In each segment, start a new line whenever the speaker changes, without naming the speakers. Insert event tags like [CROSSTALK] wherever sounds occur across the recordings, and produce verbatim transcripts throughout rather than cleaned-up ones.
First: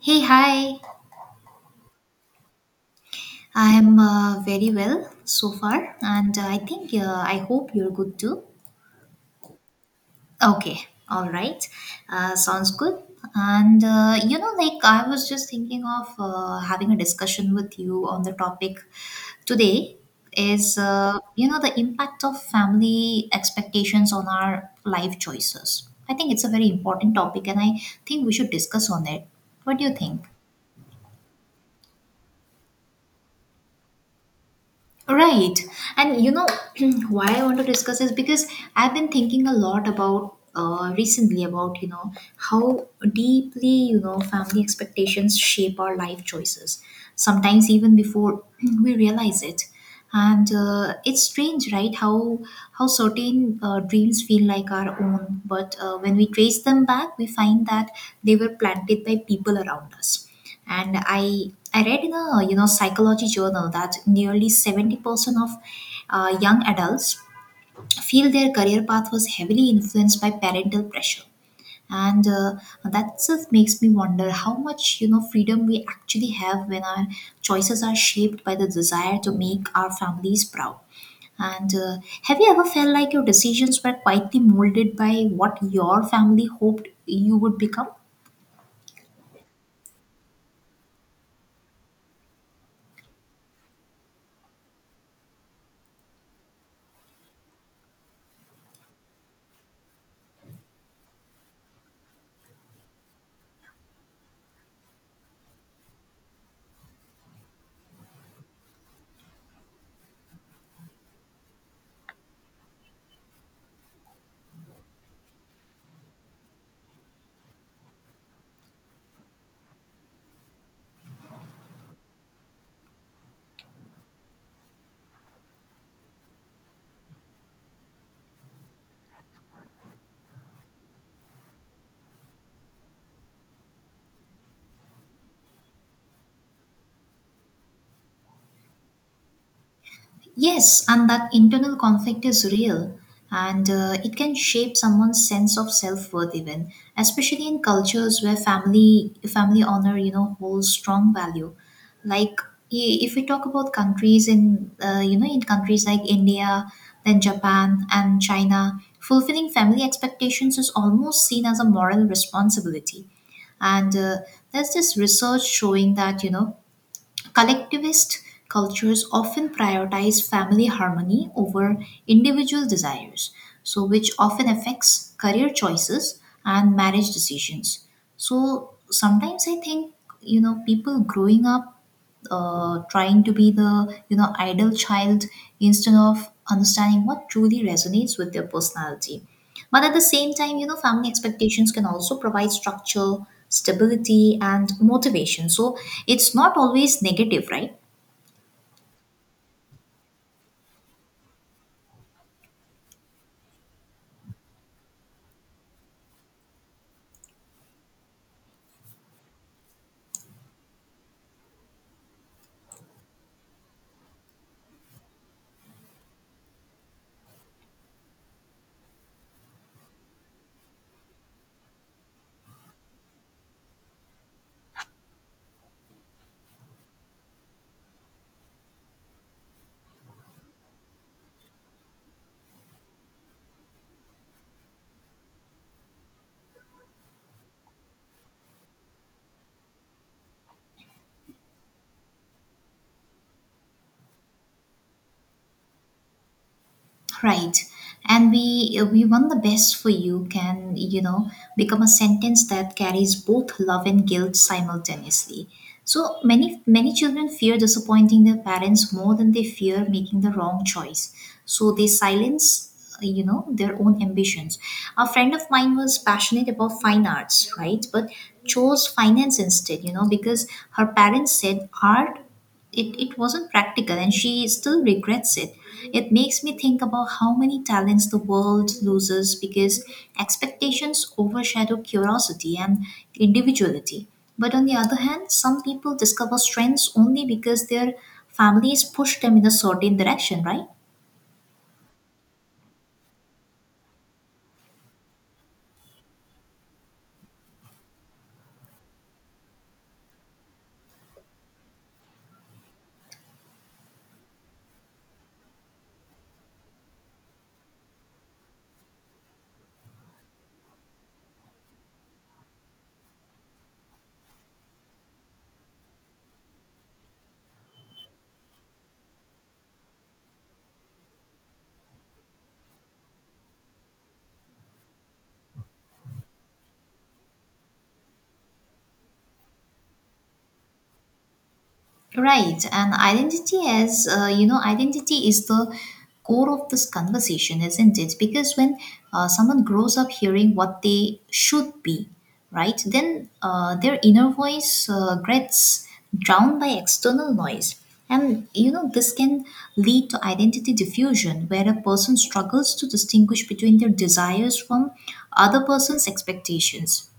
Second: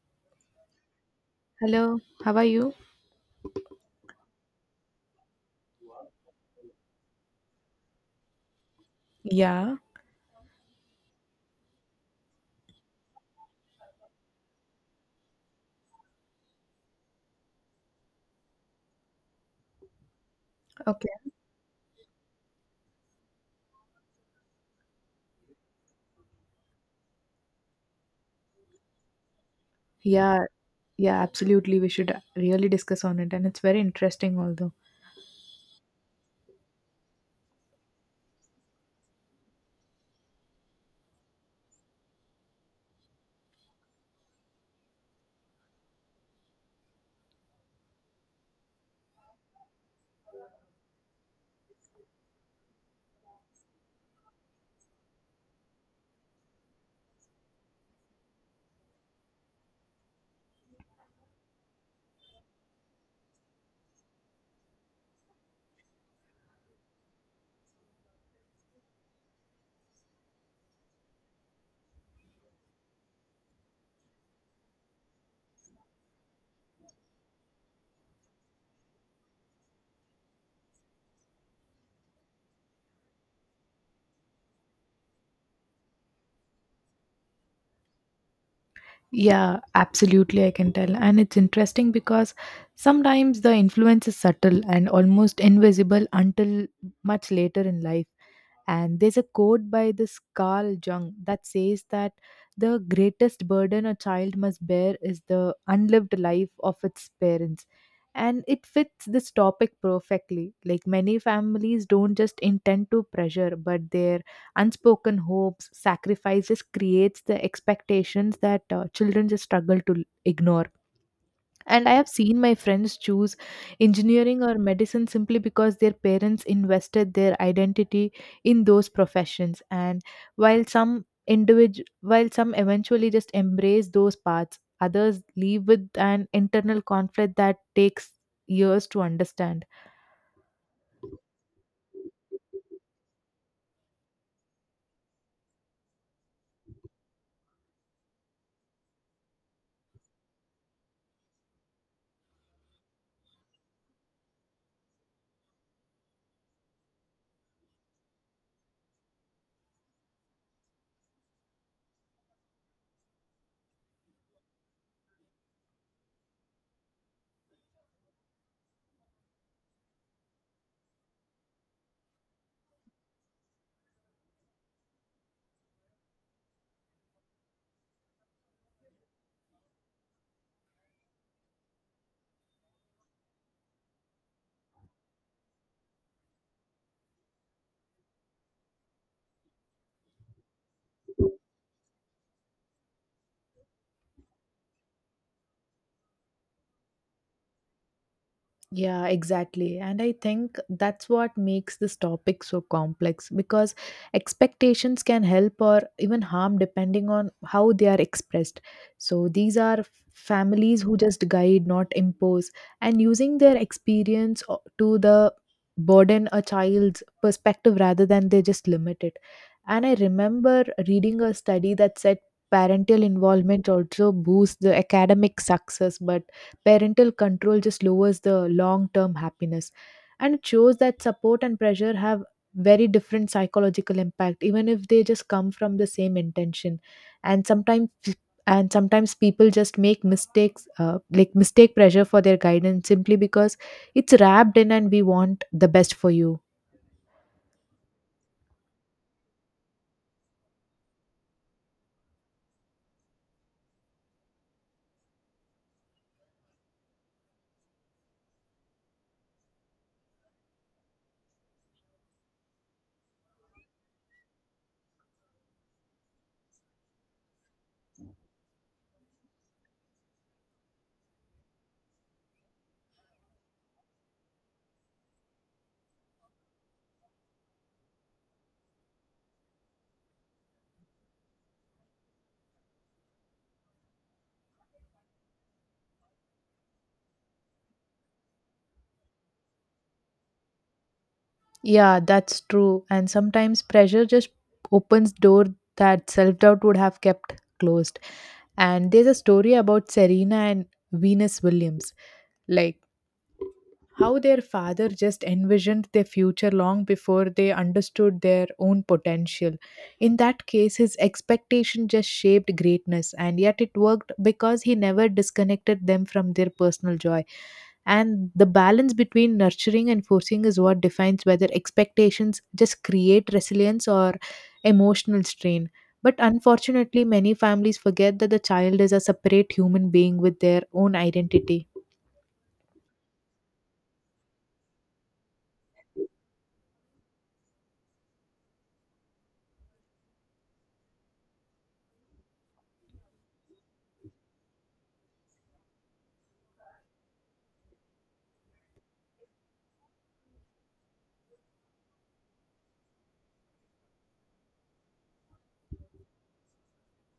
Hey, hi.
Hello, how are you?
I am uh, very well so far, and uh, I think uh, I hope you're good too.
Yeah.
Okay, all right. Uh, sounds good. And uh, you know, like I was just thinking of uh, having a discussion with you on the topic today is
Okay.
uh, you know the impact of family expectations on our life choices. I think it's a very important topic, and I think we should discuss on it. What do you think?
Yeah, yeah, absolutely. We should really discuss on it, and it's very interesting, although.
Right. And you know [CLEARS THROAT] why I want to discuss is because I've been thinking a lot about uh, recently about, you know, how deeply, you know, family expectations shape our life choices, sometimes even before [CLEARS THROAT] we realize it. And uh, it's strange, right? How how certain uh, dreams feel like our own, but uh, when we trace them back, we find that they were planted by people around us, and i i read in a, you know, psychology journal that nearly seventy percent of uh, young adults feel their career path was heavily influenced by parental pressure. And uh, that itself makes me wonder how much, you know, freedom we actually have when our choices are shaped by the desire to make our families proud. And uh, have you ever felt like your decisions were quietly molded by what your family hoped you would become?
Yeah, absolutely, I can tell. And it's interesting because sometimes the influence is subtle and almost invisible until much later in life. And there's a quote by this Carl Jung that says that the greatest burden a child must bear is the unlived life of its parents. And it fits this topic perfectly. Like, many families don't just intend to pressure, but their unspoken hopes, sacrifices creates the expectations that uh, children just struggle to ignore. And I have seen my friends choose engineering or medicine simply because their parents invested their identity in those professions. And while some individual, while some eventually just embrace those paths, others leave with an internal conflict that takes years to understand.
Yes, and that internal conflict is real, and uh, it can shape someone's sense of self-worth, even especially in cultures where family family honor, you know, holds strong value. Like, i- if we talk about countries in uh, you know in countries like India, then Japan and China, fulfilling family expectations is almost seen as a moral responsibility. And uh, there's this research showing that, you know, collectivist cultures often prioritize family harmony over individual desires, so which often affects career choices and marriage decisions. So sometimes I think, you know, people growing up uh, trying to be the, you know, idle child instead of understanding what truly resonates with their personality, but at the same time, you know, family expectations can also provide structure, stability, and motivation. So it's not always negative, right?
Yeah, exactly. And I think that's what makes this topic so complex, because expectations can help or even harm depending on how they are expressed. So these are families who just guide, not impose, and using their experience o- to the burden a child's perspective rather than they just limit it. And I remember reading a study that said parental involvement also boosts the academic success, but parental control just lowers the long term happiness. And it shows that support and pressure have very different psychological impact, even if they just come from the same intention. And sometimes and sometimes people just make mistakes, uh, like mistake pressure for their guidance simply because it's wrapped in and we want the best for you.
Right. And we we want the best for you" can, you know, become a sentence that carries both love and guilt simultaneously. So many many children fear disappointing their parents more than they fear making the wrong choice. So they silence, you know, their own ambitions. A friend of mine was passionate about fine arts, right, but chose finance instead, you know, because her parents said art, it, it wasn't practical, and she still regrets it. It makes me think about how many talents the world loses because expectations overshadow curiosity and individuality, but on the other hand, some people discover strengths only because their families push them in a certain direction, right?
Yeah, that's true. And sometimes pressure just opens door that self-doubt would have kept closed. And there's a story about Serena and Venus Williams, like how their father just envisioned their future long before they understood their own potential. In that case, his expectation just shaped greatness, and yet it worked because he never disconnected them from their personal joy. And the balance between nurturing and forcing is what defines whether expectations just create resilience or emotional strain. But unfortunately, many families forget that the child is a separate human being with their own identity.
Right, and identity as uh, you know, identity is the core of this conversation, isn't it? Because when uh, someone grows up hearing what they should be, right, then uh, their inner voice uh, gets drowned by external noise, and you know this can lead to identity diffusion, where a person struggles to distinguish between their desires from other person's expectations.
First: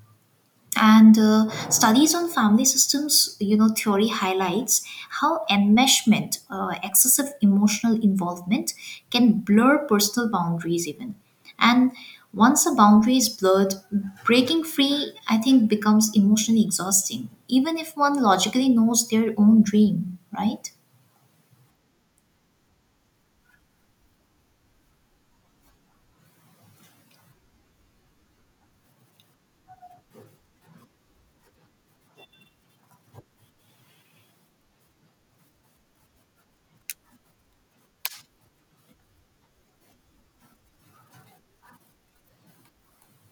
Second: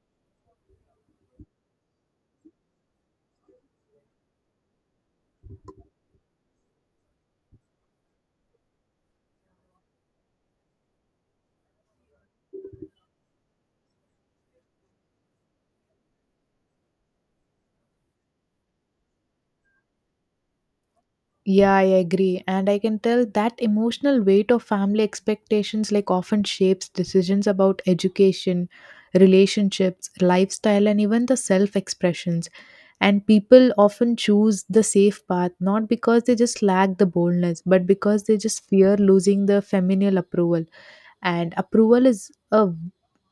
And uh, studies on family systems, you know, theory highlights how enmeshment, uh, excessive emotional involvement, can blur personal boundaries even. And once a boundary is blurred, breaking free, I think, becomes emotionally exhausting, even if one logically knows their own dream, right?
Yeah, I agree. And I can tell that emotional weight of family expectations like often shapes decisions about education, relationships, lifestyle, and even the self expressions. And people often choose the safe path, not because they just lack the boldness, but because they just fear losing the familial approval. And approval is a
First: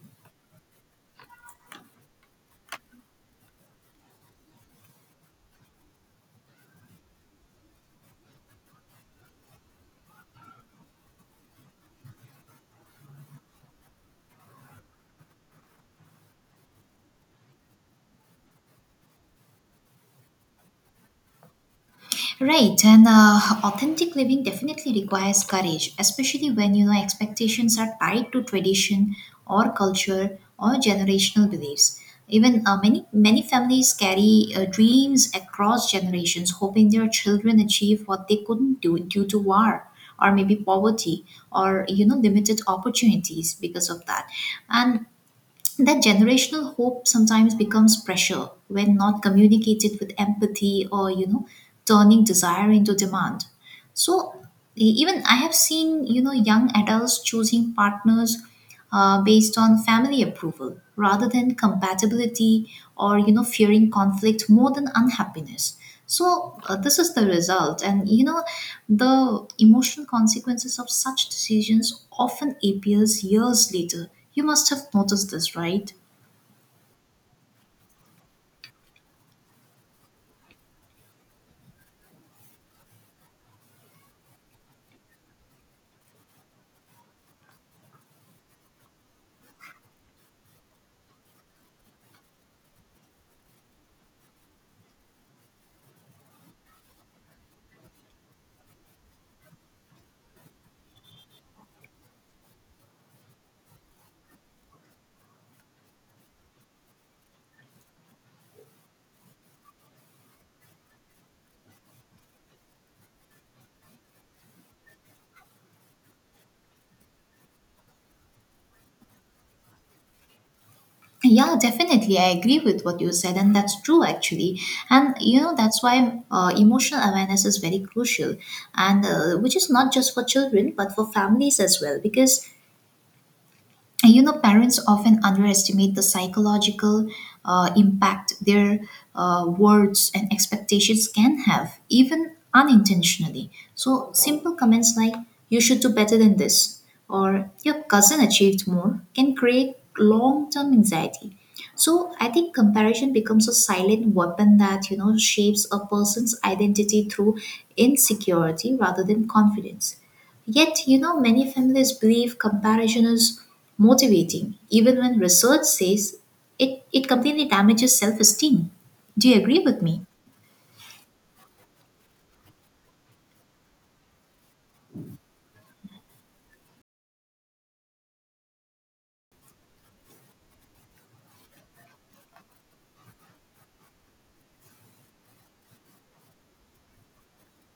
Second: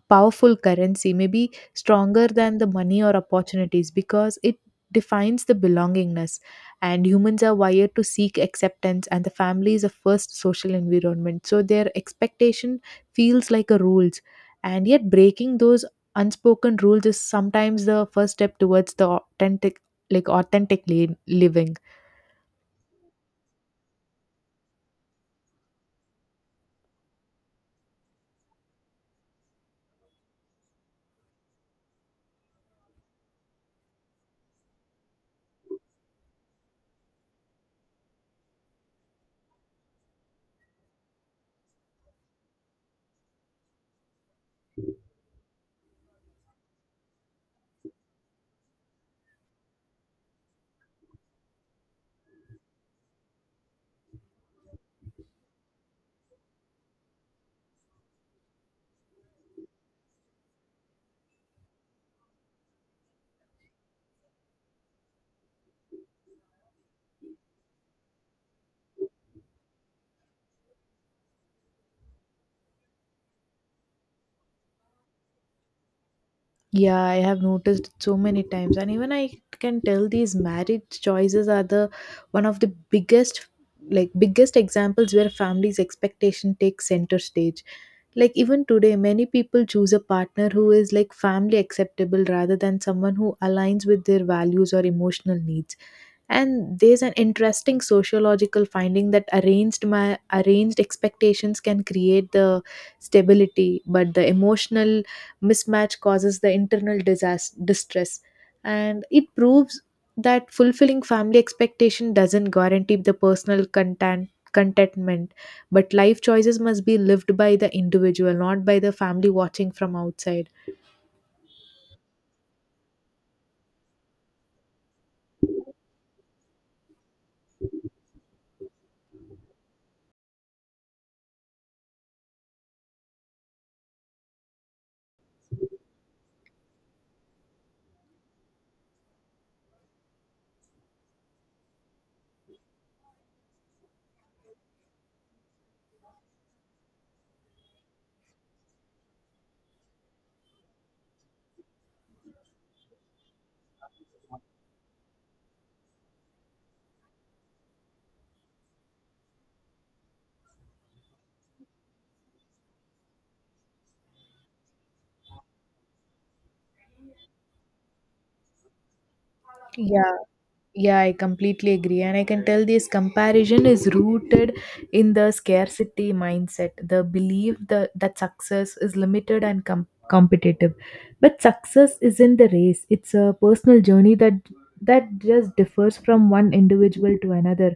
powerful currency, maybe stronger than the money or opportunities, because it defines the belongingness. And humans are wired to seek acceptance, and the family is a first social environment, so their expectation feels like a rules. And yet breaking those unspoken rules is sometimes the first step towards the authentic, like authentic li- living.
Right, and uh, authentic living definitely requires courage, especially when you know expectations are tied to tradition or culture or generational beliefs. Even uh, many many families carry uh, dreams across generations, hoping their children achieve what they couldn't do due to war or maybe poverty or, you know, limited opportunities because of that. And that generational hope sometimes becomes pressure when not communicated with empathy, or, you know, turning desire into demand. So e- even I have seen, you know, young adults choosing partners uh, based on family approval rather than compatibility or, you know, fearing conflict more than unhappiness. So uh, this is the result, and you know the emotional consequences of such decisions often appears years later. You must have noticed this, right?
Yeah, I have noticed so many times, and even I can tell these marriage choices are the one of the biggest, like biggest examples where families' expectation takes center stage. Like, even today, many people choose a partner who is like family acceptable rather than someone who aligns with their values or emotional needs. And there's an interesting sociological finding that arranged ma- arranged expectations can create the stability, but the emotional mismatch causes the internal disaster, distress. And it proves that fulfilling family expectation doesn't guarantee the personal content contentment, but life choices must be lived by the individual, not by the family watching from outside.
Yeah, definitely. I agree with what you said, and that's true actually. And you know, that's why uh, emotional awareness is very crucial, and uh, which is not just for children but for families as well. Because and you know, parents often underestimate the psychological uh, impact their uh, words and expectations can have, even unintentionally. So, simple comments like, "you should do better than this," or "your cousin achieved more," can create long term anxiety. So, I think comparison becomes a silent weapon that, you know, shapes a person's identity through insecurity rather than confidence. Yet, you know, many families believe comparison is motivating, even when research says it, it completely damages self esteem. Do you agree with me?
Yeah. Yeah, I completely agree. And I can tell this comparison is rooted in the scarcity mindset, the belief the, that success is limited and com- competitive. But success isn't the race, it's a personal journey that that just differs from one individual to another.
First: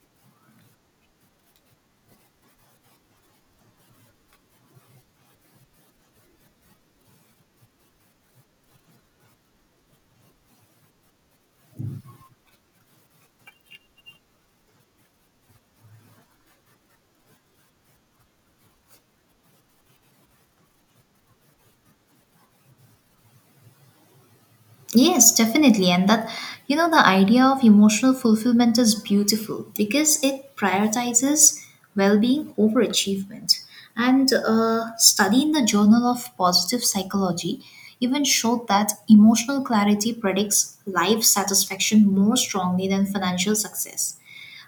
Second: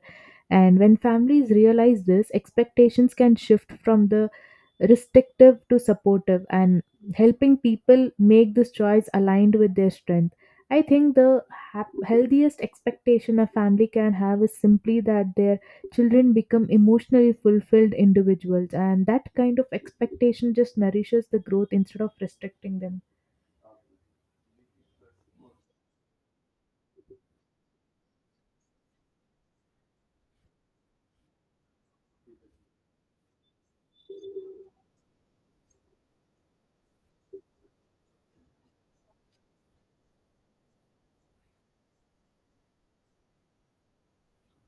And when families realize this, expectations can shift from the restrictive to supportive, and helping people make this choice aligned with their strength. I think the hap- healthiest expectation a family can have is simply that their children become emotionally fulfilled individuals, and that kind of expectation just nourishes the growth instead of restricting them.
Yes, definitely. And that, you know, the idea of emotional fulfillment is beautiful because it prioritizes well being over achievement. And a study in the Journal of Positive Psychology even showed that emotional clarity predicts life satisfaction more strongly than financial success.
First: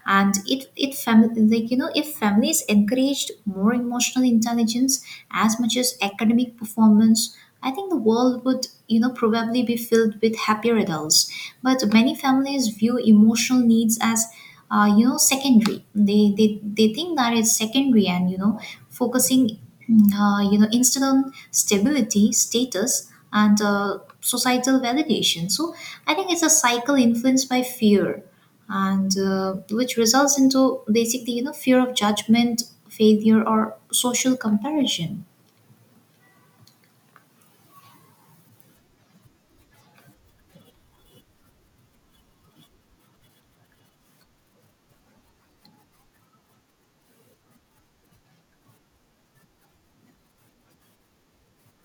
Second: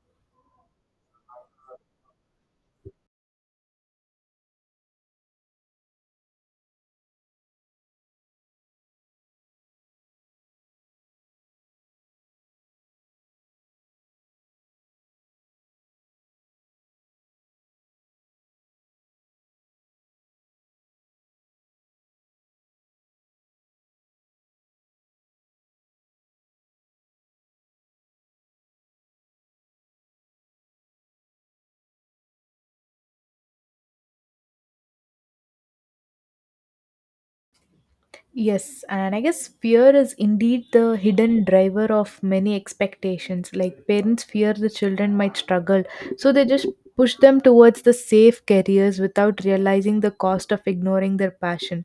And it it fam- like, you know, if families encouraged more emotional intelligence as much as academic performance, I think the world would, you know, probably be filled with happier adults. But many families view emotional needs as uh, you know secondary. They, they they think that it's secondary, and, you know, focusing mm, uh, you know, instead on stability, status, and uh, societal validation. So I think it's a cycle influenced by fear, and uh, which results into basically, you know, fear of judgment, failure, or social comparison.
Yes, and I guess fear is indeed the hidden driver of many expectations. Like parents fear the children might struggle, so they just push them towards the safe careers without realizing the cost of ignoring their passion.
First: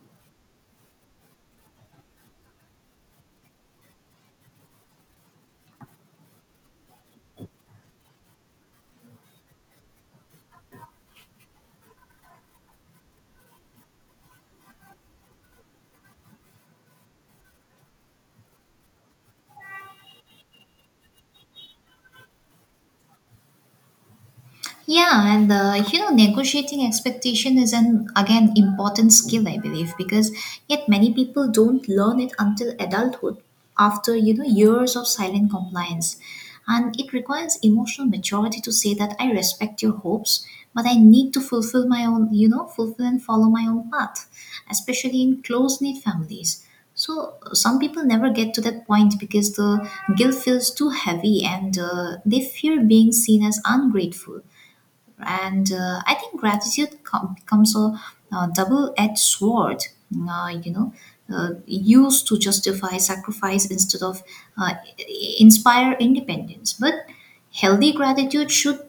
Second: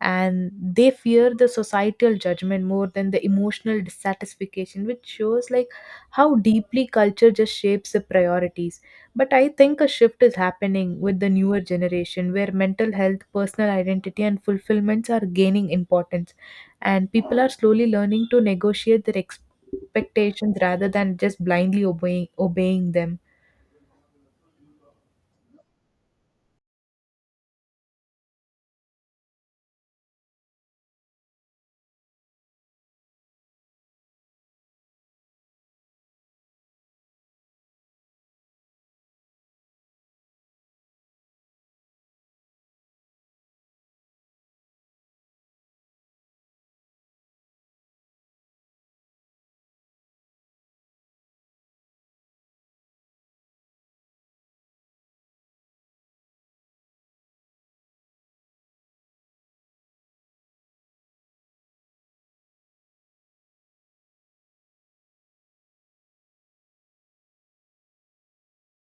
And they fear the societal judgment more than the emotional dissatisfaction, which shows like how deeply culture just shapes the priorities. But I think a shift is happening with the newer generation where mental health, personal identity, and fulfillments are gaining importance. And people are slowly learning to negotiate their expectations rather than just blindly obeying, obeying them.
Yeah, and uh, you know, negotiating expectation is an again important skill, I believe, because yet many people don't learn it until adulthood, after, you know, years of silent compliance, and it requires emotional maturity to say that I respect your hopes, but I need to fulfill my own, you know, fulfill and follow my own path, especially in close-knit families. So some people never get to that point because the guilt feels too heavy and uh, they fear being seen as ungrateful. And uh, I think gratitude com- becomes a uh double-edged sword, uh, you know uh, used to justify sacrifice instead of uh, i- inspire independence. But healthy gratitude should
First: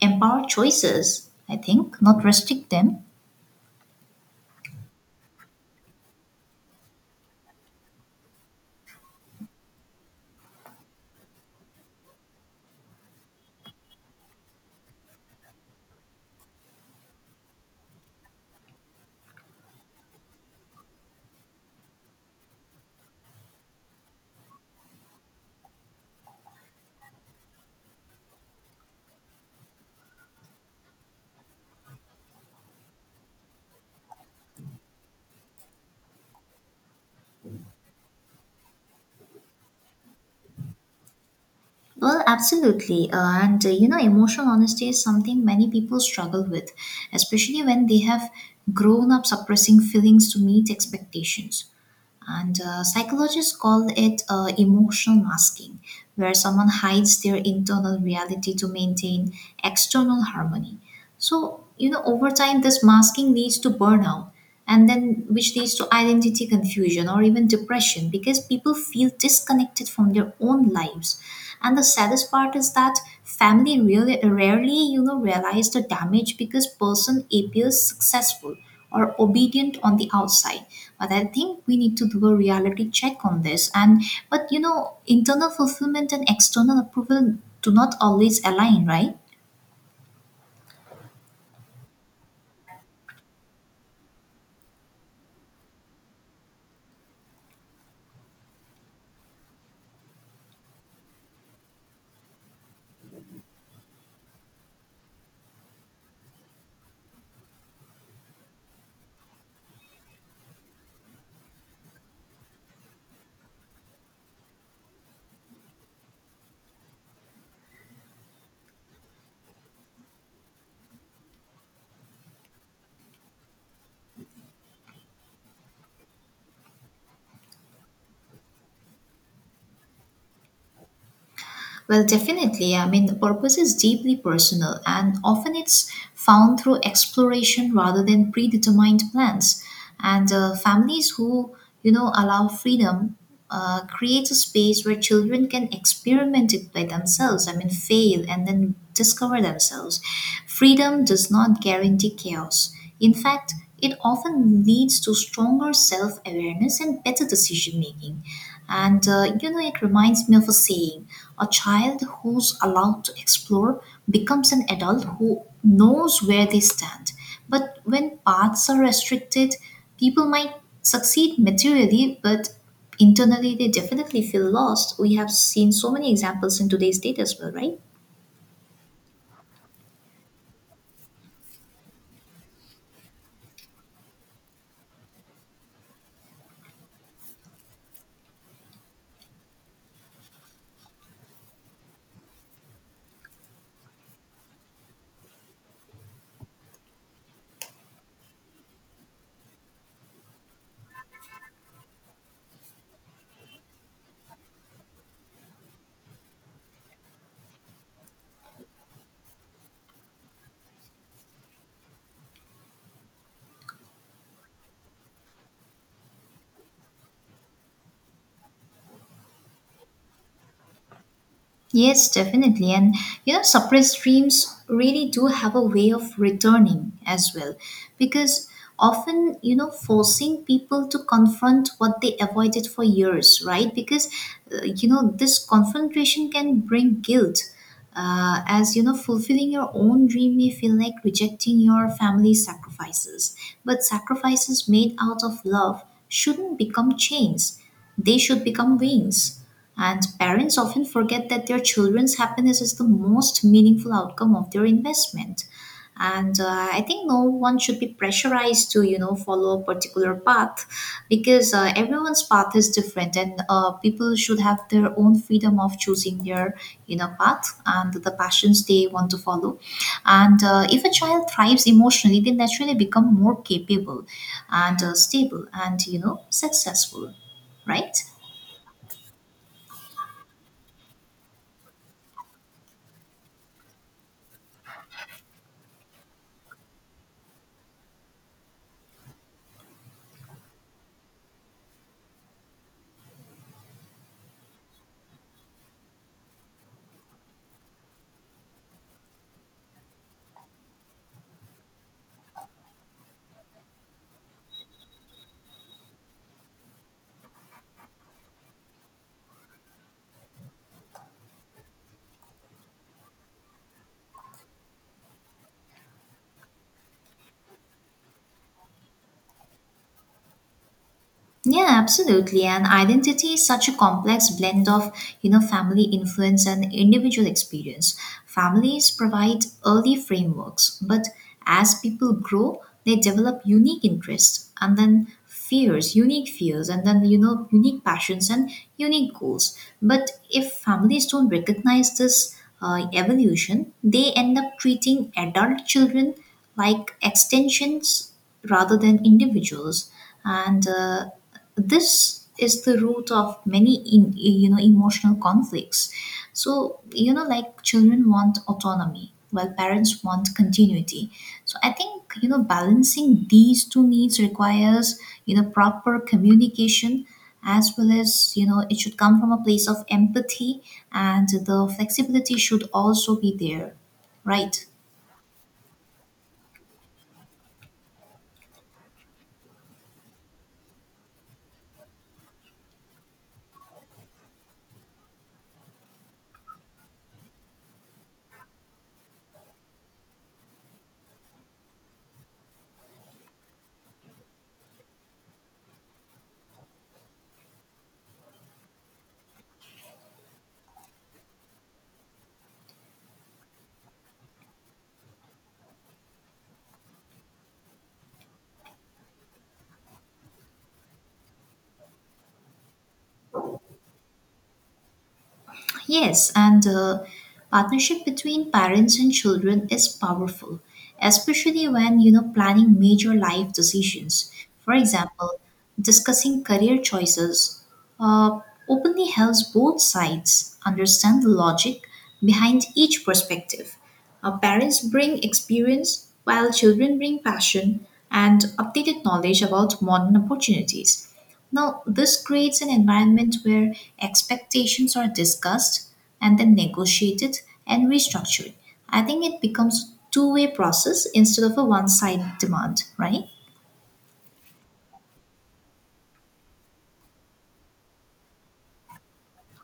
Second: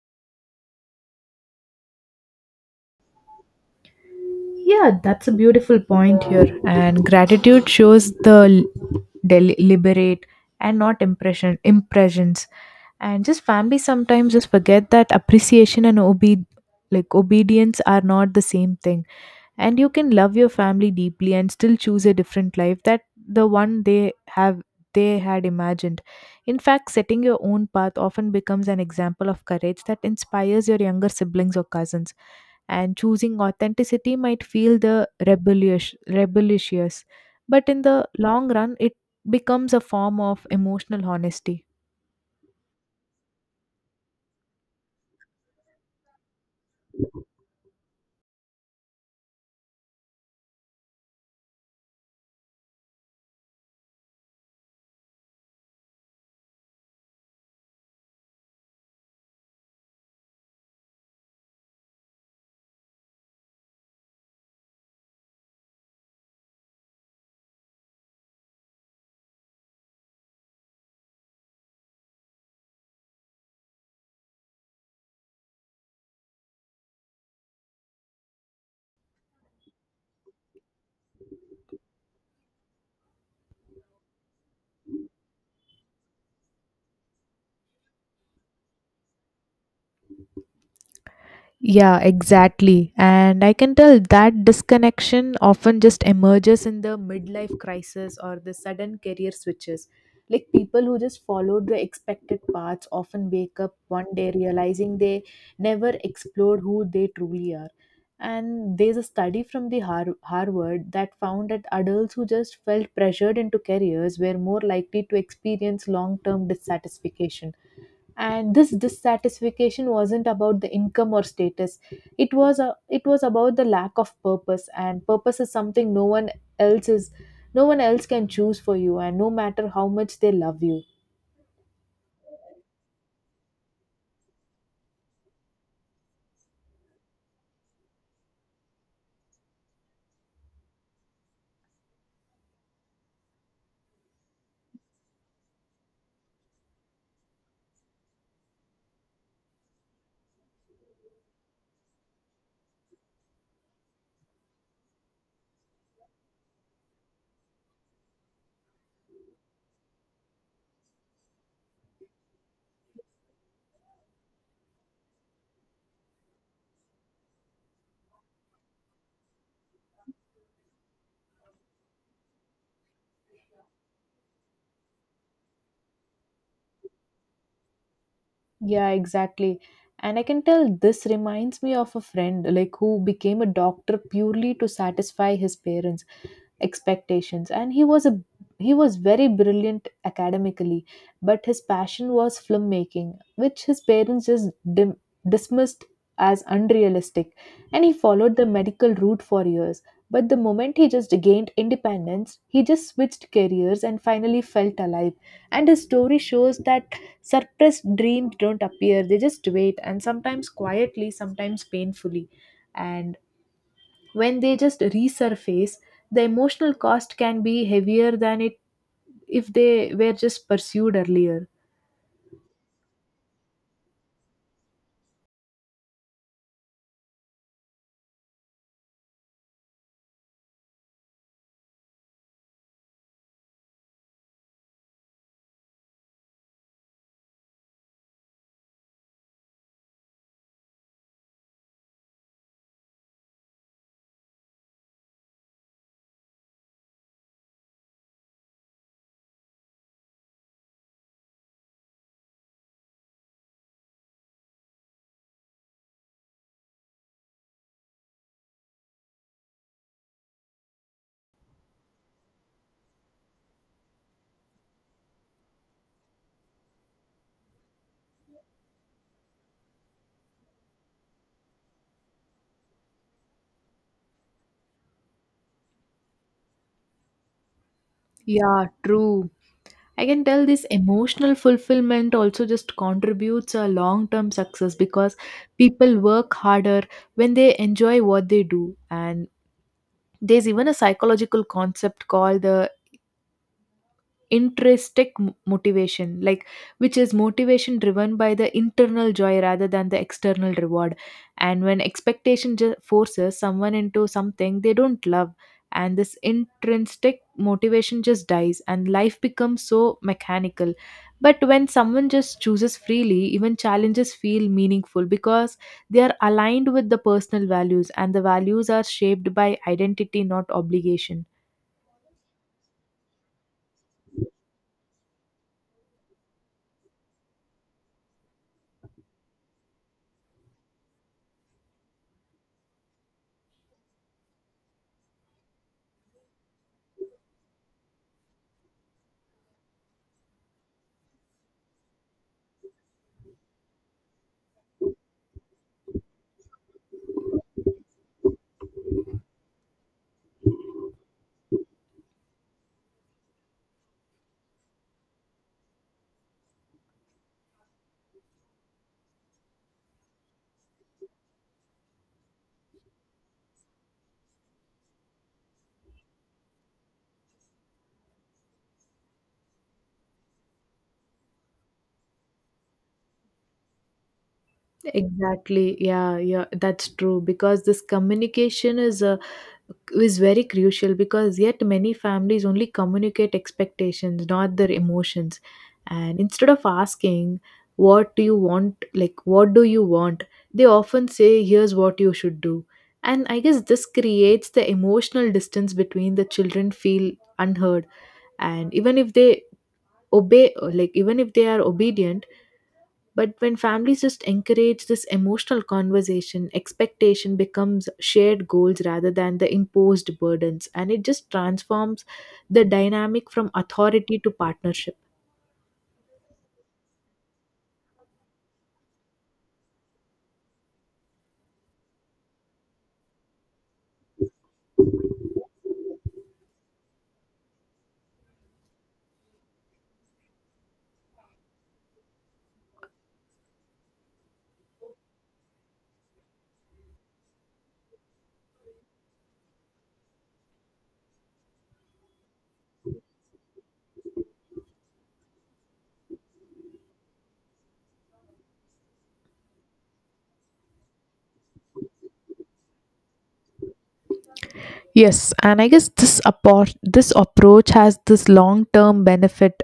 empower choices, I think, not restrict them.
Yeah, that's a beautiful point here. And gratitude shows the l- del- liberate and not impression impressions. And just family sometimes just forget that appreciation and obe- like obedience are not the same thing. And you can love your family deeply and still choose a different life that the one they have they had imagined. In fact, setting your own path often becomes an example of courage that inspires your younger siblings or cousins. And choosing authenticity might feel the rebellious rebellious, but in the long run it becomes a form of emotional honesty.
Well, absolutely, uh, and uh, you know, emotional honesty is something many people struggle with, especially when they have grown up suppressing feelings to meet expectations. And uh, psychologists call it uh, emotional masking, where someone hides their internal reality to maintain external harmony. So, you know, over time, this masking leads to burnout, and then which leads to identity confusion or even depression because people feel disconnected from their own lives. And the saddest part is that family really rarely, you know, realize the damage because person appears successful or obedient on the outside. But I think we need to do a reality check on this, and but you know internal fulfillment and external approval do not always align, right?
Yeah, exactly. And I can tell that disconnection often just emerges in the midlife crisis or the sudden career switches. Like people who just followed the expected paths often wake up one day realizing they never explored who they truly are. And there's a study from the Har- Harvard that found that adults who just felt pressured into careers were more likely to experience long-term dissatisfaction. And this dissatisfaction wasn't about the income or status, it was a, it was about the lack of purpose. And purpose is something no one else is no one else can choose for you, and no matter how much they love you.
Well, definitely. I mean, the purpose is deeply personal, and often it's found through exploration rather than predetermined plans. And uh, families who, you know, allow freedom uh, create a space where children can experiment it by themselves. I mean, fail and then discover themselves. Freedom does not guarantee chaos. In fact, it often leads to stronger self awareness and better decision making. And, uh, you know, it reminds me of a saying, a child who's allowed to explore becomes an adult who knows where they stand. But when paths are restricted, people might succeed materially, but internally they definitely feel lost. We have seen so many examples in today's date as well, right?
Yeah, exactly. And I can tell this reminds me of a friend, like who became a doctor purely to satisfy his parents' expectations. And he was a he was very brilliant academically, but his passion was filmmaking, which his parents just dim- dismissed as unrealistic. And he followed the medical route for years, but the moment he just gained independence, he just switched careers and finally felt alive. And his story shows that suppressed dreams don't appear, they just wait, and sometimes quietly, sometimes painfully. And when they just resurface, the emotional cost can be heavier than it if they were just pursued earlier.
Yes, definitely. And you know, suppressed dreams really do have a way of returning as well. Because often, you know, forcing people to confront what they avoided for years, right? Because, uh, you know, this confrontation can bring guilt, uh, as you know fulfilling your own dream may feel like rejecting your family's sacrifices. But sacrifices made out of love shouldn't become chains. They should become wings. And parents often forget that their children's happiness is the most meaningful outcome of their investment. And uh, I think no one should be pressurized to, you know, follow a particular path, because uh, everyone's path is different, and uh, people should have their own freedom of choosing their, you know, path and the passions they want to follow. And uh, if a child thrives emotionally, they naturally become more capable and uh, stable and, you know, successful, right?
Yeah, true. I can tell this emotional fulfillment also just contributes a long term success, because people work harder when they enjoy what they do. And there's even a psychological concept called the intrinsic m- motivation, like which is motivation driven by the internal joy rather than the external reward. And when expectation ju- forces someone into something they don't love, and this intrinsic motivation just dies and life becomes so mechanical. But when someone just chooses freely, even challenges feel meaningful, because they are aligned with the personal values, and the values are shaped by identity, not obligation.
Yeah, absolutely. And identity is such a complex blend of, you know, family influence and individual experience. Families provide early frameworks, but as people grow, they develop unique interests and then fears, unique fears, and then, you know, unique passions and unique goals. But if families don't recognize this uh, evolution, they end up treating adult children like extensions rather than individuals. And uh, this is the root of many in, you know emotional conflicts. So you know, like, children want autonomy while parents want continuity. So I think, you know, balancing these two needs requires, you know, proper communication, as well as, you know, it should come from a place of empathy, and the flexibility should also be there, right?
Exactly. Yeah, yeah, that's true, because this communication is a is very crucial, because yet many families only communicate expectations, not their emotions. And instead of asking what do you want, like what do you want, they often say here's what you should do. And I guess this creates the emotional distance between the children feel unheard, and even if they obey like even if they are obedient. But when families just encourage this emotional conversation, expectation becomes shared goals rather than the imposed burdens, and it just transforms the dynamic from authority to partnership.
Yes, and the partnership between parents and children is powerful, especially when, you know, planning major life decisions. For example, discussing career choices uh, openly helps both sides understand the logic behind each perspective. Uh, parents bring experience, while children bring passion and updated knowledge about modern opportunities. Now, this creates an environment where expectations are discussed and then negotiated and restructured. I think it becomes a two way process instead of a one side demand, right?
Yes, and I guess this appro- this approach has this long-term benefit,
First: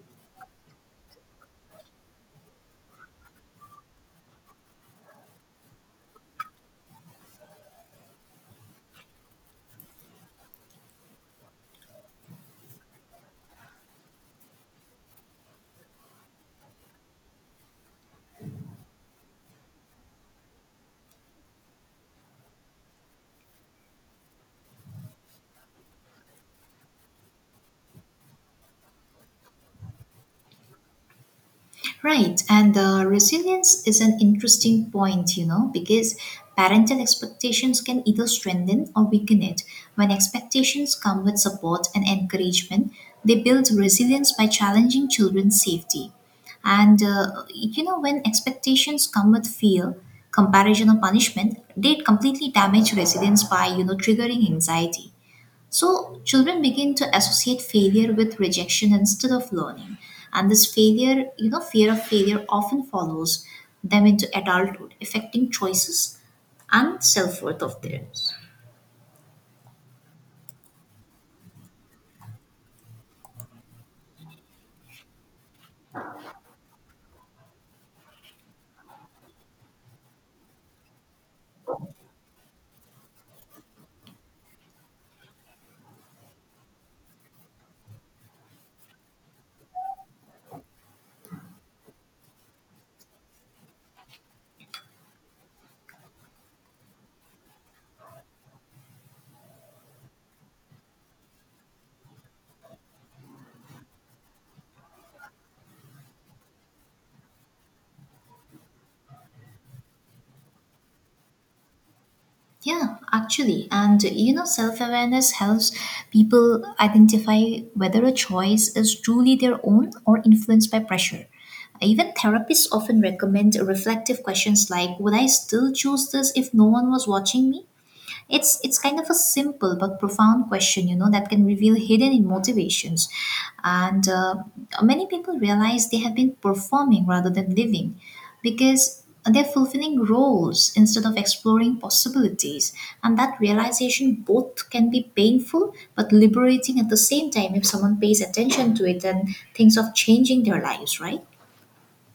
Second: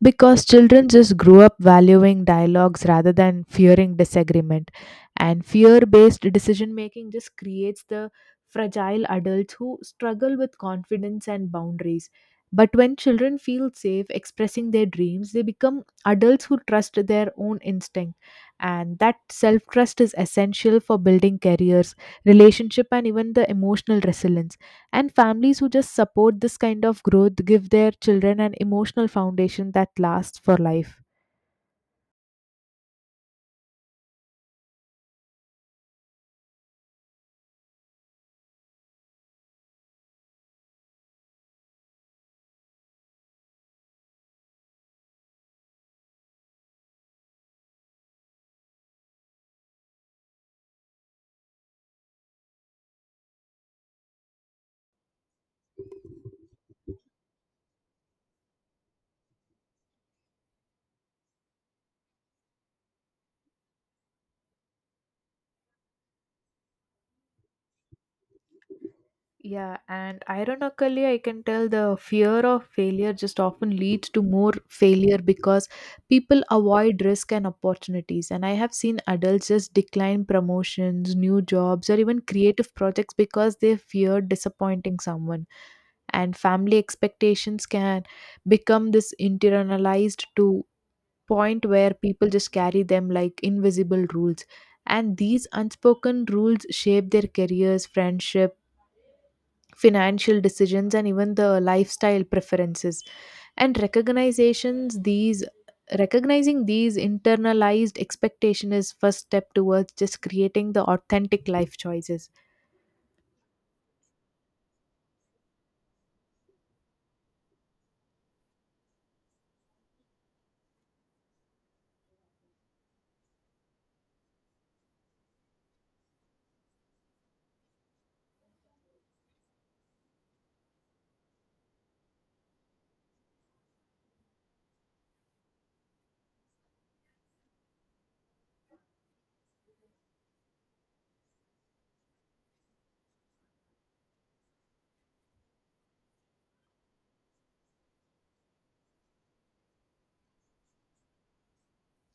because children just grow up valuing dialogues rather than fearing disagreement. And fear-based decision making just creates the fragile adults who struggle with confidence and boundaries. But when children feel safe expressing their dreams, they become adults who trust their own instinct. And that self trust is essential for building careers, relationship, and even the emotional resilience. And families who just support this kind of growth give their children an emotional foundation that lasts for life.
Right, and the resilience is an interesting point, you know, because parental expectations can either strengthen or weaken it. When expectations come with support and encouragement, they build resilience by challenging children's safety. And, uh, you know, when expectations come with fear, comparison, or punishment, they completely damage resilience by, you know, triggering anxiety. So, children begin to associate failure with rejection instead of learning. And this failure, you know, fear of failure often follows them into adulthood, affecting choices and self worth of theirs.
Yeah, and ironically, I can tell the fear of failure just often leads to more failure, because people avoid risk and opportunities. And I have seen adults just decline promotions, new jobs, or even creative projects because they fear disappointing someone. And family expectations can become this internalized to point where people just carry them like invisible rules. And these unspoken rules shape their careers, friendship, financial decisions, and even the lifestyle preferences. And recognizations, these recognizing these internalized expectation is first step towards just creating the authentic life choices.
Yeah, actually. And, you know, self awareness helps people identify whether a choice is truly their own or influenced by pressure. Even therapists often recommend reflective questions like, would I still choose this if no one was watching me? It's it's kind of a simple but profound question, you know, that can reveal hidden motivations. And uh, many people realize they have been performing rather than living because they're fulfilling roles instead of exploring possibilities. And that realization both can be painful but liberating at the same time if someone pays attention to it and thinks of changing their lives, right?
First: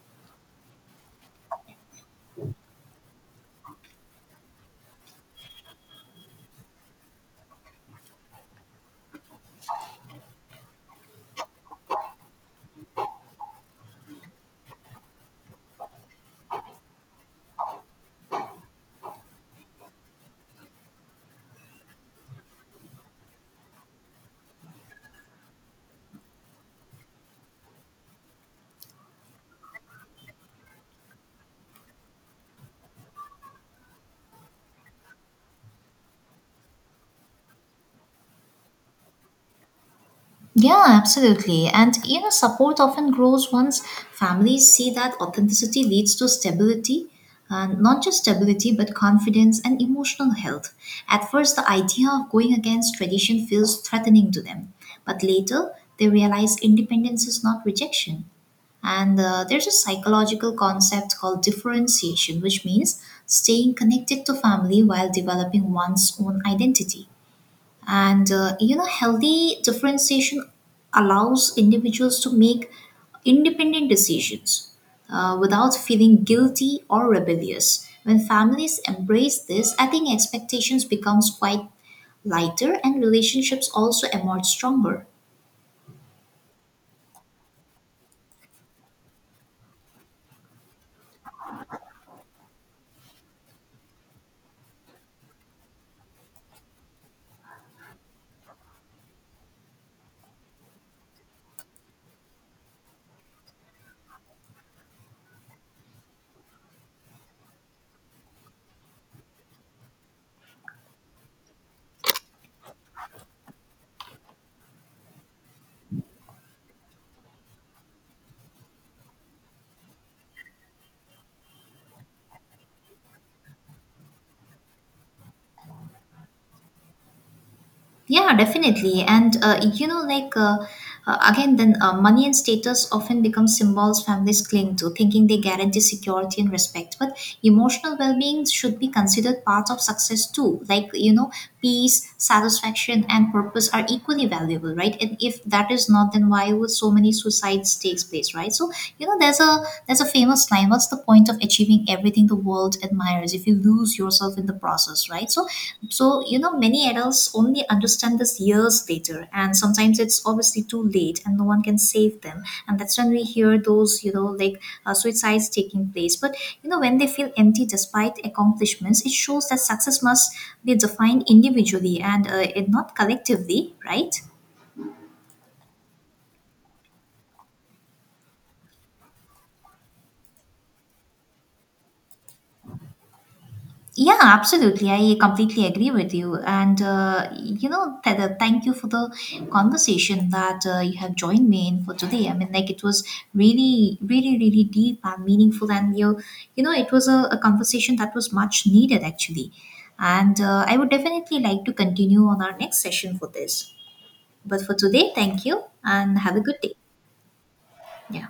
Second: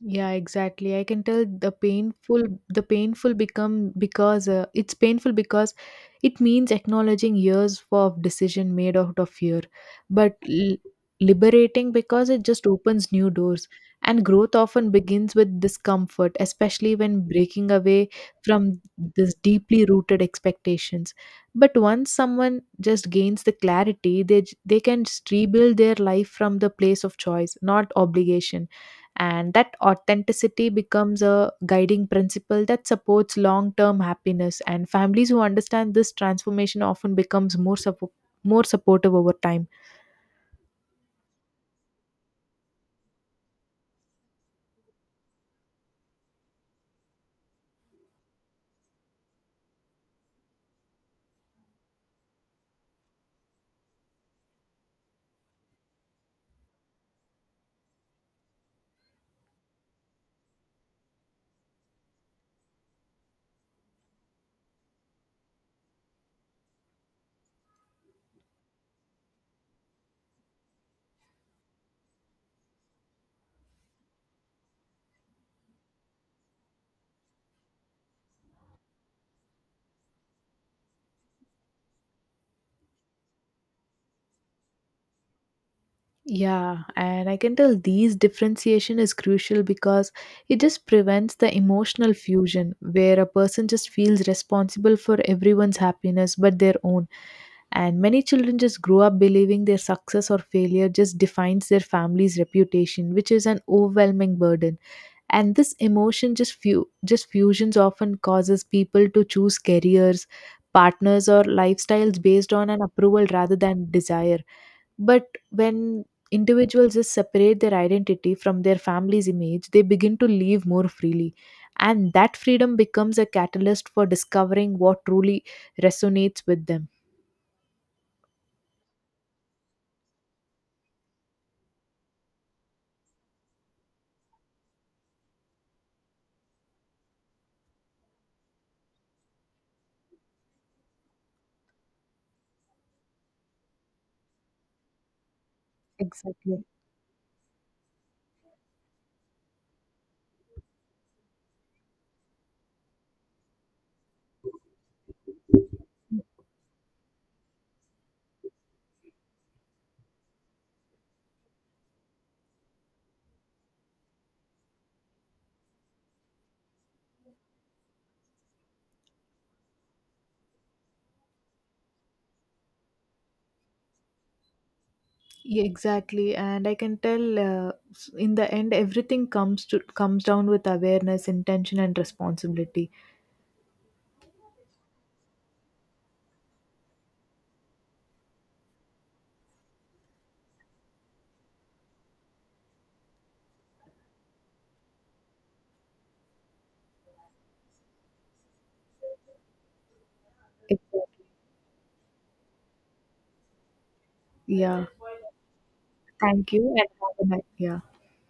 Yeah, exactly. I can tell the painful the painful become because uh, it's painful because it means acknowledging years of decision made out of fear, but l- liberating because it just opens new doors. And growth often begins with discomfort, especially when breaking away from this deeply rooted expectations. But once someone just gains the clarity, they j- they can just rebuild their life from the place of choice, not obligation. And that authenticity becomes a guiding principle that supports long-term happiness, and families who understand this transformation often becomes more suppo- more supportive over time.
Yeah, absolutely. And you know, support often grows once families see that authenticity leads to stability, and not just stability, but confidence and emotional health. At first, the idea of going against tradition feels threatening to them, but later they realize independence is not rejection. And uh, there's a psychological concept called differentiation, which means staying connected to family while developing one's own identity. And uh, you know, healthy differentiation allows individuals to make independent decisions uh, without feeling guilty or rebellious. When families embrace this, I think expectations becomes quite lighter, and relationships also emerge stronger.
Yeah, and I can tell these differentiation is crucial, because it just prevents the emotional fusion where a person just feels responsible for everyone's happiness but their own. And many children just grow up believing their success or failure just defines their family's reputation, which is an overwhelming burden. And this emotion just few just fusions often causes people to choose careers, partners or lifestyles based on an approval rather than desire. But when individuals just separate their identity from their family's image, they begin to live more freely. And that freedom becomes a catalyst for discovering what truly resonates with them.
Yeah, definitely. And uh, you know, like uh, uh, again, then uh, money and status often become symbols families cling to, thinking they guarantee security and respect. But emotional well-being should be considered part of success too. Like, you know, peace, satisfaction, and purpose are equally valuable, right? And if that is not, then why
Exactly.
would so many suicides takes place, right? So you know, there's a there's a famous line. What's the point? point of achieving everything the world admires if you lose yourself in the process, right? So so you know, many adults only understand this years later, and sometimes it's obviously too late and no one can save them, and that's when we hear those, you know, like, uh, suicides taking place. But you know, when they feel empty despite accomplishments, it shows that success must be defined individually, and uh, it not collectively, right?
Yeah, exactly. And I can tell, uh, s- in the end, everything comes to comes down with awareness, intention, and responsibility.
Yeah, absolutely. I completely agree with you. And, uh, you know, th- th- thank you for the conversation that uh, you have joined me in for today. I mean, like, it was really, really, really deep and meaningful. And, you, you know, it was a, a conversation that was much needed, actually. And uh, I would
Exactly.
definitely like to continue on our next session for this. But for
Yeah.
today, thank you and have a
Thank
good
you
day.
and have a nice yeah.
Yeah.